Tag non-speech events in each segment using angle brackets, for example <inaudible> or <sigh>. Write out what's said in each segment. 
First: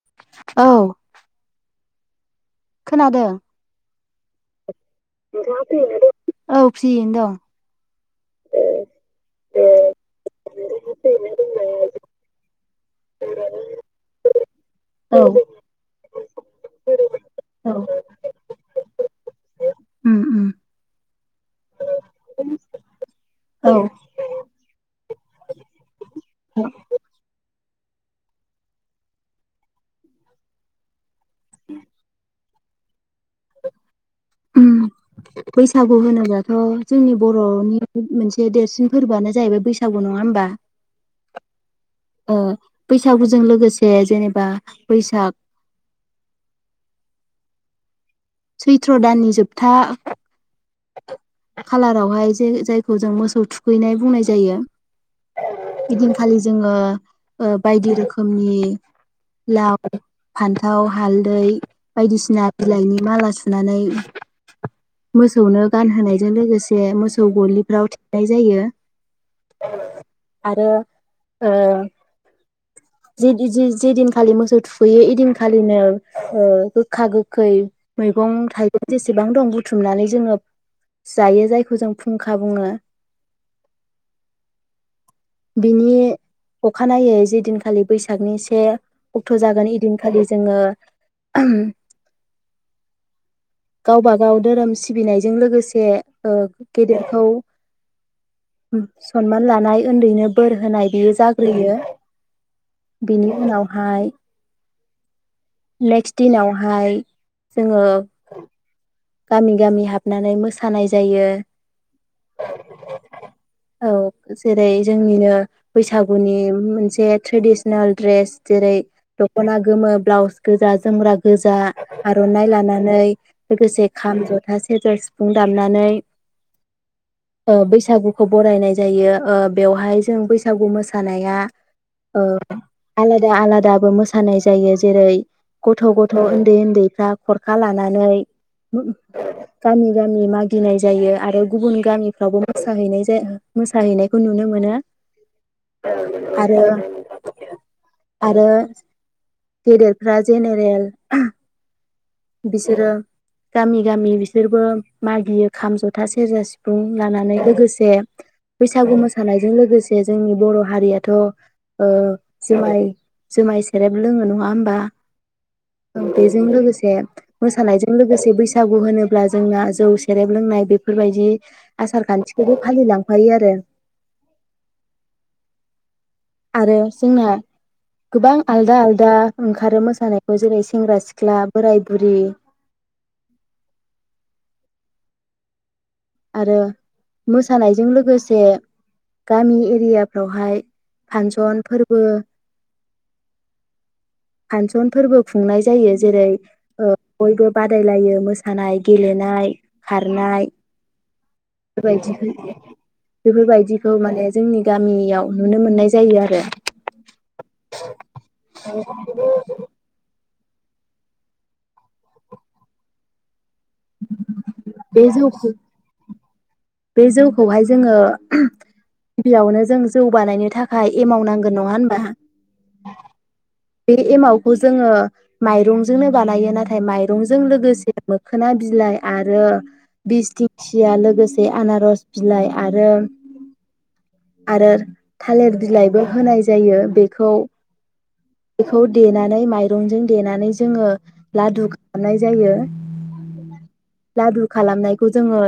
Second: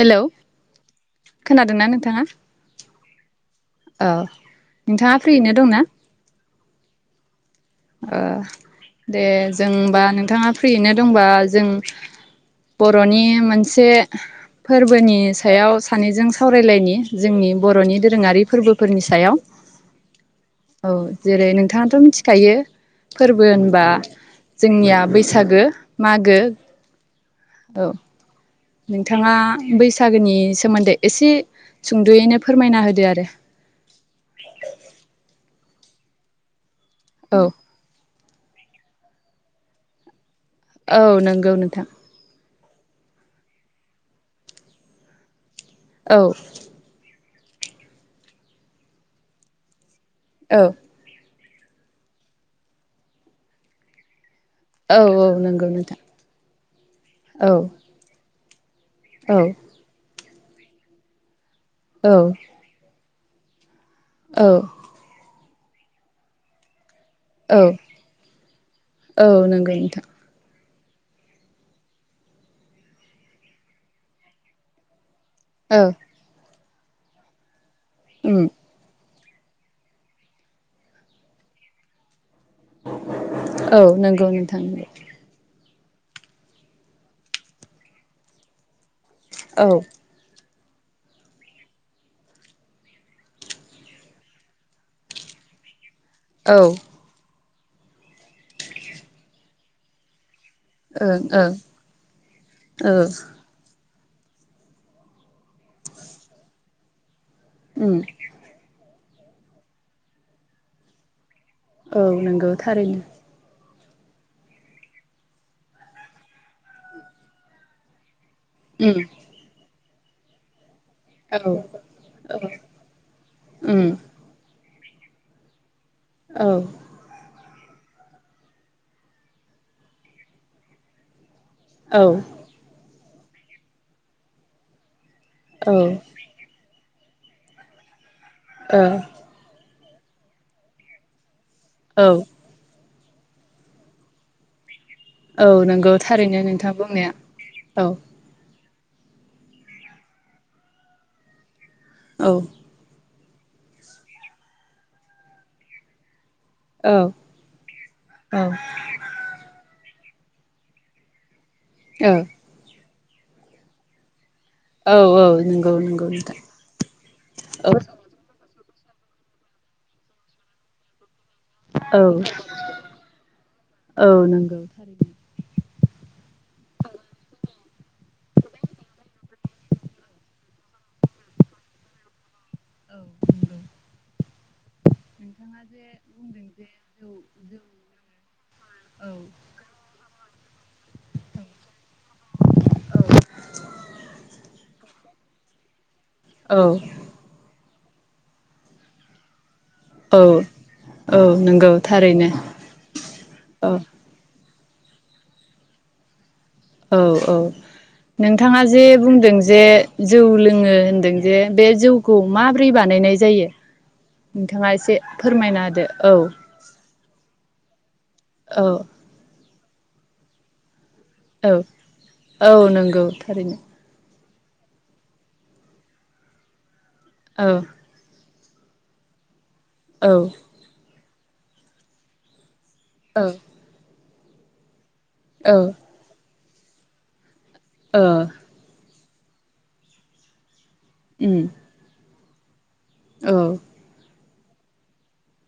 हेल' औ खोनादोंना नोंथां? खोनादों थांङा? औ। नोंथाङा फ्रियैनो दंना? औ फ्रियैनो दं। ओ दे जों ओमबा नोंथाङा फ्रियैनो दं। दंबा जों बर'नि मोनसे फोरबोनि औ सायाव सानैजों सावरायलायनि जोंनि औ बर'नि दोरोङारि फोरबोफोरनि सायाव उम उम औ। जेरै नोंथाङाथ' मिथिखायो? फोरबो औ होनबा जोंनिया बैसागो मागो। औ। नोंथाङा बैसागोनि सोमोन्दै एसे सुंद'यैनो फोरमायना होदो आरो। उम बैसागु होनोबाथ' जोंनि औ बर'नि मोनसे बे देरसिन फोरबोआनो जाहैबाय बैसागु नङा होमबा? औ नंगौ नोंथां। अ बैसागुजों लोगोसे जेनेबा बैसाग औ। सैथ्र' दाननि जोबथा औ। खालारावहाय जे जायखौ जों मोसौ थुखैनाय बुंनाय जा जायो औ औ नंगौ नोंथां इदिनखालि जोङो ओ औ बायदि रोखोम नि औ लाव फान्थाव हालदै औ बायदिसिना बिलाइनि माला सुनानै औ। सौनो गानहोनायजों लोगोसे मोस सौ औ गलिफ्राव थिबनाय जायो औ नंगौ नोंथां आरो ओ जे दिन खालि मोसौ थुखैयो एदिन खालिनो औ ओ गोखा गोखै। मैगं उम थाइगं बेसे बेसेबां दं बुथुमनानै जोङो जायो जायखौ जों फुं औ नोंगौ नोंथां बिनि अखानायै जेदिनखालि बैसागनि से अक्ट जागोन एदिनखालि जोङो ओहम गावबा गाव धोरोम सि सिबिनायजों लोगोसे ओ औ गेदेरखौ सनमान लानाय उन्दैनो बोर होनाय बियो ओं जाग्रोयो ओं ओ बिनि उनावहाय नेक्सट दिनावहाय जोङो उम गामि गामि हाबनानै मोसानाय जायो औ नंगौ थारैनो औ जेरै जोंनिनो बैसागुनि मोनसे ट्रेडिस्नेल ड्रेस जेरै उम दखना गोमो ब्लाउस गोजा जोमग्रा गोजा औ औ आर'नाइ लानानै उम लोगोसे जथा सेजेर सिफुं दामनानै औ बैसागुखौ बरायनाय जायो ओ बेवहाय जों बैसागु मोसानाया। औ आलादा आलादाबो मोसानाय जायो जेरै। गथ' ओ गथाय उन्दै उन्दै खरखा लानानै <unintelligible> गामि गामि मागिनाय जायो आरो गुबुन औ गामिफ्रावबो मोसाहैनाय। जे मोसाहैनायखौ नुनो मोनो। औ नंगौ थारैनो आरो नोंथाङा बुंनाया औ गेदेर फोरा जेनेरेल। औ बिसोरो गामि गामि बिसोरबो मागियो खाम जथा से सेरजा सिफुं औ लानानै लोगोसे औ बैसागु मोसानायजों लोगोसे जे जोंनि बर' हारियाथ' ओ औ जोंमाइ जुमाय सेरेब लोङो नङा नङा औ नंगौ होमबा नंगौ नोंथां बेजों लोगोसे औ मोसानायजों बे बैसागु होनोब्ला जोंना जौ सेरेब लोंनाय बेफोरबायदि औ आसार खान्थिखौबो फालिलांफायो आरो। औ नंगौ आरो जोंना गोबां आलदा आलदा ओंखारो मोसानायखौ जेरै सेंग्रा सिख्ला बोराय बुरि औ। नोंथाङा जे आरो मोसानायजों लोगोसे गामि एरियाफ्रावहाय फांसन फोरबो फांसन फोरबो खुंनाय जायो जेरै औ ओ बयबो बा दायलायो मोसानाय गेलेनाय औ खारनाय औ नंगौ बेफोरबायदि थारैनो औ बेफोरबायदिखौ माने जोंनि गामियाव नुनो मोननाय जायो आरो। औ औ नोंथाङा जे बुंदों जे। जौ लोङो होनदों जे बे जौखौ माबोरै बानायनाय जायो? नोंथाङा एसे बे जौखौ फोरमायना होदो औ। बे जौखौहाय जोङो औ <unintelligible> बियावनो जों जौ बानायनो था औ औ नंगौ थारैनो। बे एमावखौ जोङो माइरंजोंनो बानायो नाथ नाथाय माइरंजों औ लोगोसे मो खोना बिलाइ आरो औ बिस दिंखिया लो लोगोसे आनारस बिलाइ आरो औ आरो औ थालिर बिलाइबो होनाय जायो बेखौ ओ। बेखौ देनानै माइरंजों देनानै जोङो उम लादु रायनाय जायो। औ लादु खालामनायखौ जोङो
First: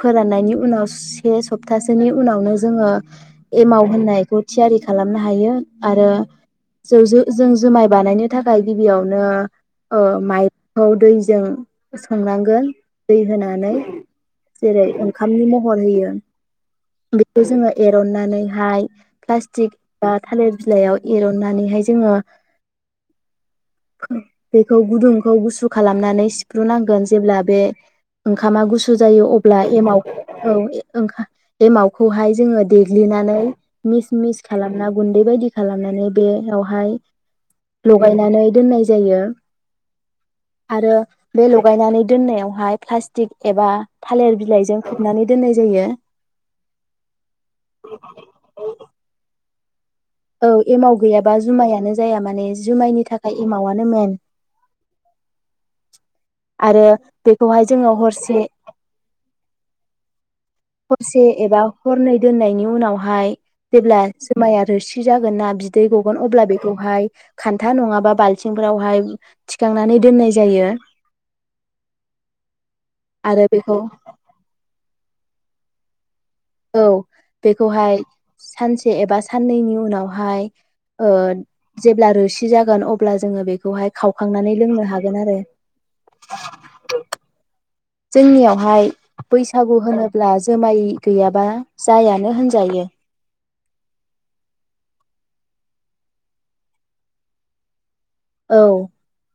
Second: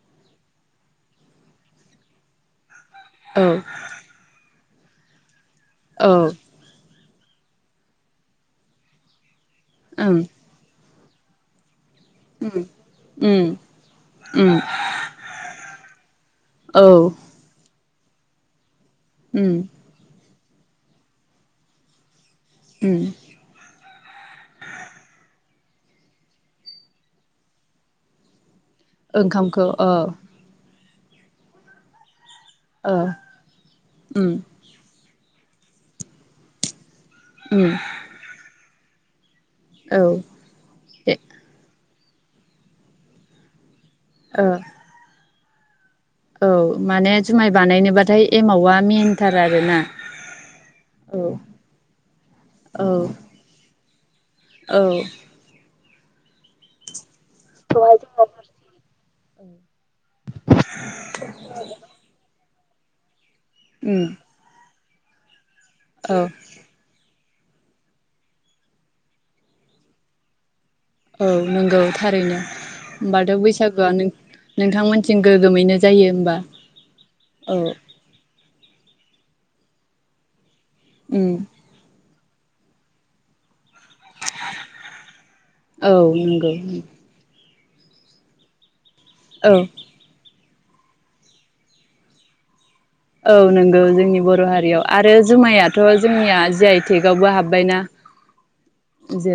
फोराननायनि उनाव से सप्तासेनि उनावनो जोङो औ एमावहोनाय थियारि खालामनो हायो। औ आरो ओं जों जो-जों जुमाय बानायनो थाखाय गिबियावनो उम ओम माइ दैजों संनांगोन दै उम होनानै, उम जेरै ओंखामनि महर होयो औ बेखौ जोङो एरन्नानैहाय उम प्लाटक बा थालिर बिलाइयाव एरन्नानैहाय जोङो उम बेखौ गुदुंखौ गुसु खालामनानै सिफ्रुनांगोन जेब्ला बे ओंख खामा गुसु जायो अब्ला ओंखामखौ औ एमाव औ ओंखा एमावखौहाय जोङो ओ देग्लिनानै मिस उम मिस खालामना गुन्दै बायदि खालामनानै बेयावहाय उम लगायनानै दोननाय जायो। औ आरो ए बे लगायनानै दोननायावहाय प्लास्टिक एबा थालिर ओ बिलाइजों खोबनानै दोननाय जायो। औ माने जुमाय बानायनोबाथाय एमावा मेेनथार आर <unintelligible> औ एमाव गैयाबा जुमायानो जाया माने औ जुमायनि थाखाय एमावआनो मेन। औ आरो बेखौहाय जोङो हरसे हरसे एबा हरनै दोननायनि। उनावहाय जेब्ला उम जुमाया रोसि जागोन ना बि दै औ गगोन अब्ला बेखौहाय खान्था नङाबा बाल्थिंफोरावहाय थिखांनानै दोननाय जायो। औ नंगौ थारैनो होमबाथ' आरो बेखौ बैसागुआनो नोंथांमोन थिं गोगोमैनो जायो होमबा। औ औ बेखौहाय। सानसे एबा साननैनि उनावहाय ओ उम जेब्ला रो सि जागोन अब्ला जोङो बे खौहाय खावखांनानै लोंनो हागोन आरो। औ नंगौ जोंनियावहाय। औ बैसागु होनोब्ला जुमाय गैयाबा जायानो होनजायो। औ नंगौ जोंनि बर' हारियाव आरो जुमायाथ' जोंनिया जि आइ थेकावबो हाबबायना। औ।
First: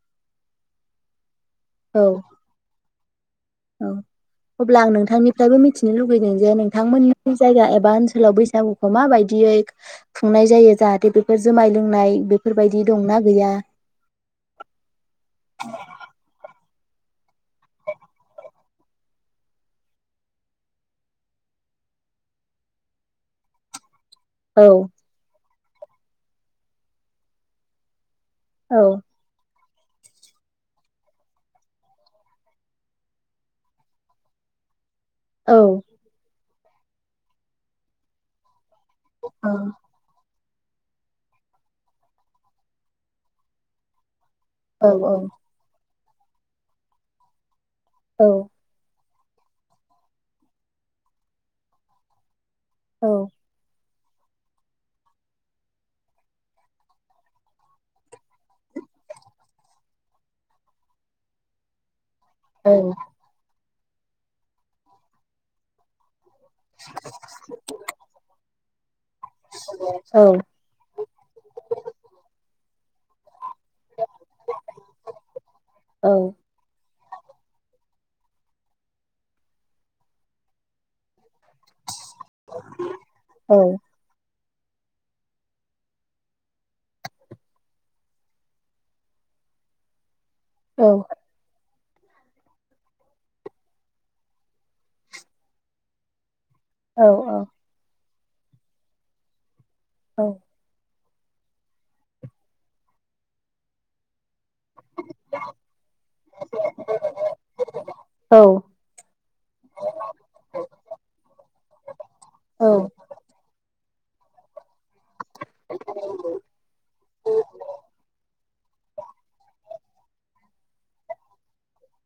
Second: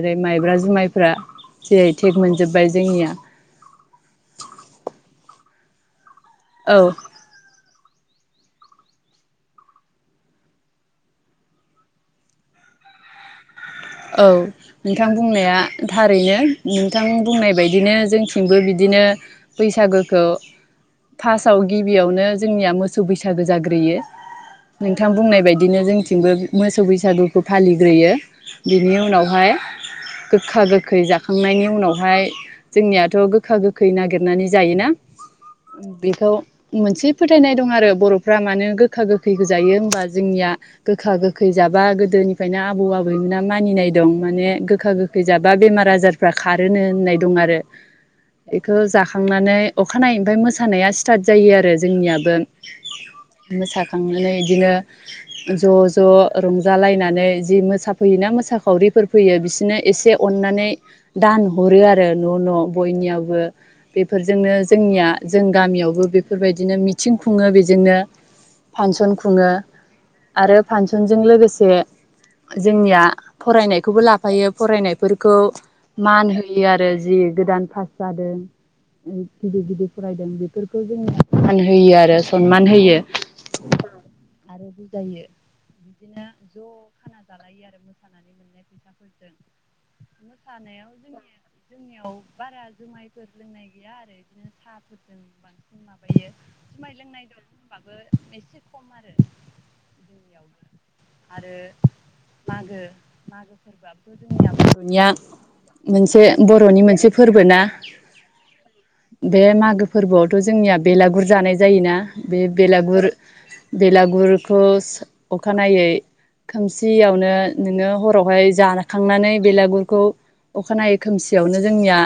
ओेरै माइब्रा जुमायफ्रा जि आइ औ टेक मोनजोबबाय जोंनिया। औ अब्ला आं नोंथांनिफ्रायबो मिथिनो लु बैदोंजे औ नोंथांमोननि जायगा एबा ओन सोलाव बैसागुखौ माबायदियै खुंनाय जायो जाहाथे बेफोर जुमाय लोंनाय बेफोरबायदि दंना गैया? औ नोंथां बुंनाया थारैनो नोंथां बुंनाय बायदिनो जोंथिंबो बिदिनो बैसागोखौ फार्स्टआव गिबियावनो जोंनिया मोसौ बैसागो जाग्रोयो। औ नोंथां बुंनाय बाय बिदिनो जोंथिंबो मोसौ बैसागुखौ फालिग्रोयो औ बिनि उनावहाय गोखा गोखै जाखांनायनि उनावहाय जोंनियाथ गोखा गोखै नागिरनानै जायोना? औ बेखौ मोनसे फोथायनाय दं आरो ब'फ्रा मानो? गोखा गोखै औ गोजायो होनोमबा जोंनिया? गोखा गोखै जाबा गोदोनिफ्रायनो आबौ आबैमोना मानिनाय दं माने गोखा गोखै औ जाबा बेमार आजार फ्रा खारोनो होननाय दं आरो औ एखो जाख खांनानै अखानायैनिफ्राय मोसानाया स्टार्ट जायो आरो जोंनियाबो मोसा थांनानै बिदिनो ज ज रंजालायनानै जि मोसा फैयोना मोसाखावरिफोर फैयो बिसोरनो एसे अननानै दान हरो आरो आरो न न औ बयनियावबो बेफोरजोंनो जोंनिया जों गामियावबो बेफो बेफोरबायदिनो मिथिं खुङो बेजोंनो फांसन खुङो औ आरो फांसनजों लोगोसे जोंनिया फरायनायखौबो लाफायो फरायनायफोरखौ मान औ होयो आरो जि गोदान पास जादों गिदिर गिदिर फरायदों बेफोरखौ जोंनिया मान होयो आरो सनमान औ होयो आरो बुजायो बिदिनो ज खाना <unintelligible> आरो मोसानानै औ थानायाव जोंनि जोंनियाव बारा जुमायफोर लोंनाय गैया आरो बिदिनो साहाफोरजों बांसिन माबायो जुमाय औ लोंनाय दं होनबाबो। एसे खम आरो जोंनियावबो <unintelligible> आरो मागो मागो फोरबोआ गोदो जोंनिया बर'निया मोनसे बर'नि मोनसे फोरबो ना औ बे मागो फोरबोआवथ' जोंनिया बेलागुर जानाय जायोना बे औ बेलागुर बेलागुरखौ अखानायै खोमसियावनो नोङो हरावहाय जाखांनानै बेलागुर <unintelligible> अखानायै खोमसियावनो जोंनिया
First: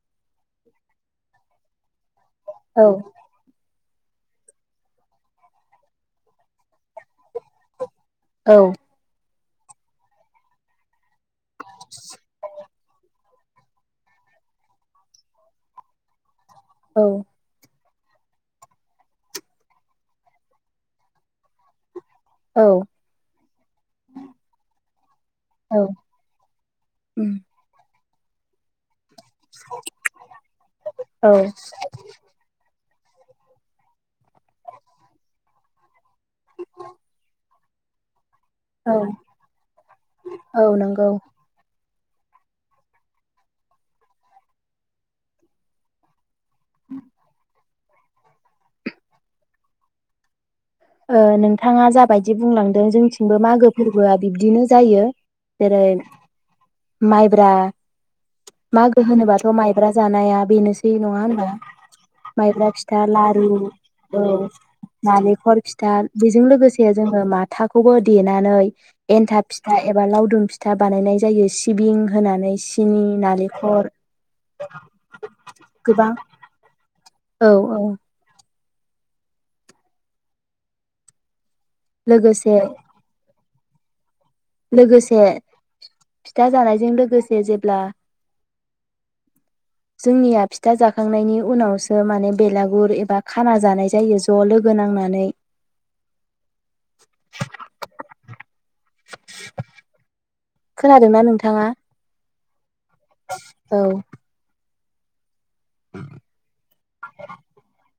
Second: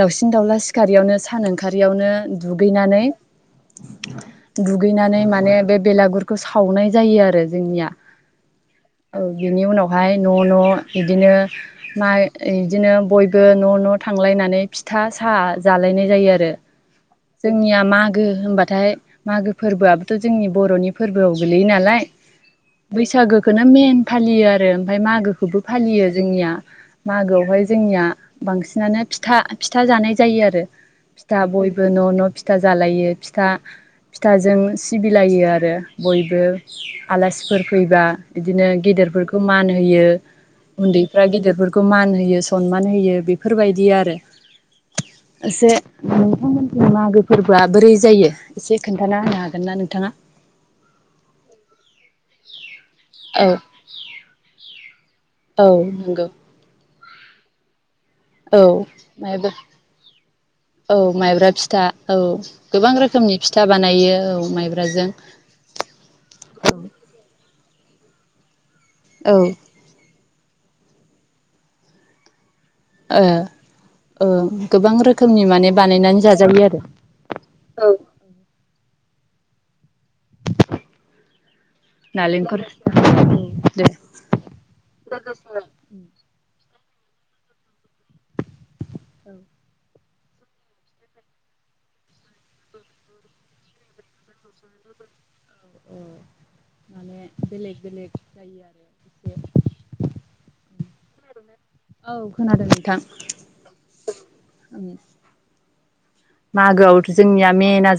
दाउसिन दाउला सिखारारियावनो सान ओंखारारियावनो औ दुगैनानै दुगैनानै माने बे बेलागुरखौ सावनाय जायो आरो जोंनिया । औ बिनि उनावहाय न' न' बिदिनो माइ बिदिनो बयबो खौ न' न' थांलायनानै फिथा साहा जालायनाय जायो आरो औ जोंनिया मा गो होनोमबाथाय मागो फोरबोआबोथ' जोंनि बर'नि फोरबोआव गोलैयो नालाय बैसागोखौनो मेन फालियो आरो ओमफफ्राय मागोखौबो औ फालियो जोंनिया उम मागोआवहाय जोंनिया बांसिनानो फि था फिथा जानाय जायो आरो औ फिथा बयबो न' न' फिथा जालायो । फिथा फिथाजों सिबिलायो आरो बयबो आलासि फैबा बिदिनो औ गेदेरफोरखौ मान होयो औ नंगौ उन्दैफ्रा गेदेरफोरखौ खौ मान होयो सनमान होयो बेफोरबायदि आरो एसे मागो फोरबो बोरै जायो एसे खोन्थाना होनो हागोनना नोंथांङा? ओ नोंथांङा जाबायदि बुंलांद जोंथिंबो औ मागो फोरबोआ बिब्दिनो जायो औ जेरै नंगौ माइब्रा। औ मागो होनोबाथ' माइबा माइब्रा जानाया बेनोसै औ नङा होनबा माइब्रा फिथा औ माइब्रा गोबां फिथा रोखोमनि लारु फिथा बानायो औ माइब्राजों नालेंखल फिथा। बेजों लोगोसे जोङो मा माथाखौबो देनानै। औ एन्था फिथा एबा लाव गुदुं फिथा बानायनाय जायो सिबिं होनानै। सिनि नालेंखर ओ गोबां रोखोमनि माने गोबां बानायनानै जाजायो आरो। औ औ। लोगोसे नालिंखर दे लोगोसे फिथा जानाय बेजों लोगोसे जेब्ला औ जोंनिया फिथा जाखांनायनि उनावसो माने बेलागुर एबा खाना जानाय जायो ज' लोगो नांनानै। ओ माने बेलेग बेलेग जायो आरो एसे, खोनादोंना नोंथाङा? औ खोनादों नों औ। आंङो।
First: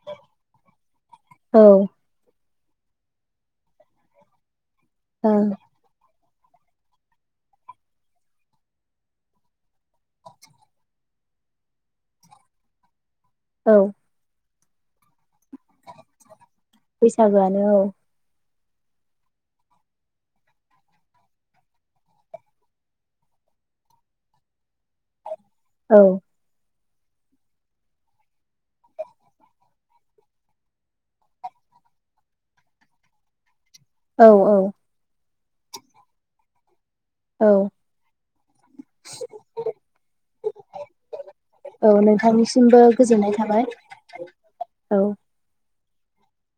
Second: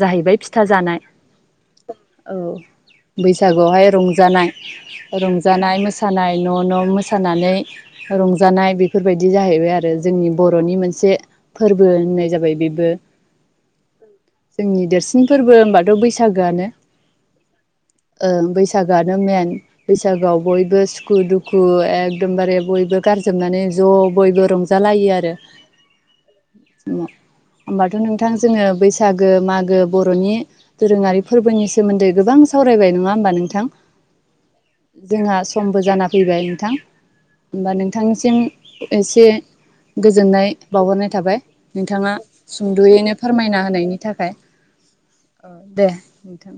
जाहैबाय फिथा जानाय, औ औ बैसागुवावहाय रंजानाय ओं रंजानाय मोसा नाय न न मोसानानै रंजानाय बेफोरबायदि जाहैबाय आरो जोंनि बरनि मोनसे फोरबो होननाय जाबाय बेबो। औ। जोंनि देरसिन फोरबो होमबाथ' बैसागोआनो बैसागोआनो औ <inaudible> ओ बैस बैसागोआनो मेन बैसागोआव बयबो सुखु दुखु एखदमबारे बयबो गारजोबनानै ज' बयबो रंजालायो आरो औ। <unintelligible> <unintelligible> नोंथां जोङो बैसागो मागो बर'नि दोरोङारि फोरबोनि सोमोन्दै गोबां सावरायबाय नङा होमबा नोंथां? औ औ जोंहा समबो जाना फैबाय नोंथां। औ होमबा नोंथांनिसिम एसे गोजोननाय बावहरनाय थाबाय औ नोंथाङा नोंथांनिसिमबो सुंदयैनो गोजोननाय फोरमायना थाबाय होनायनि थाखाय औ दे नोंथां।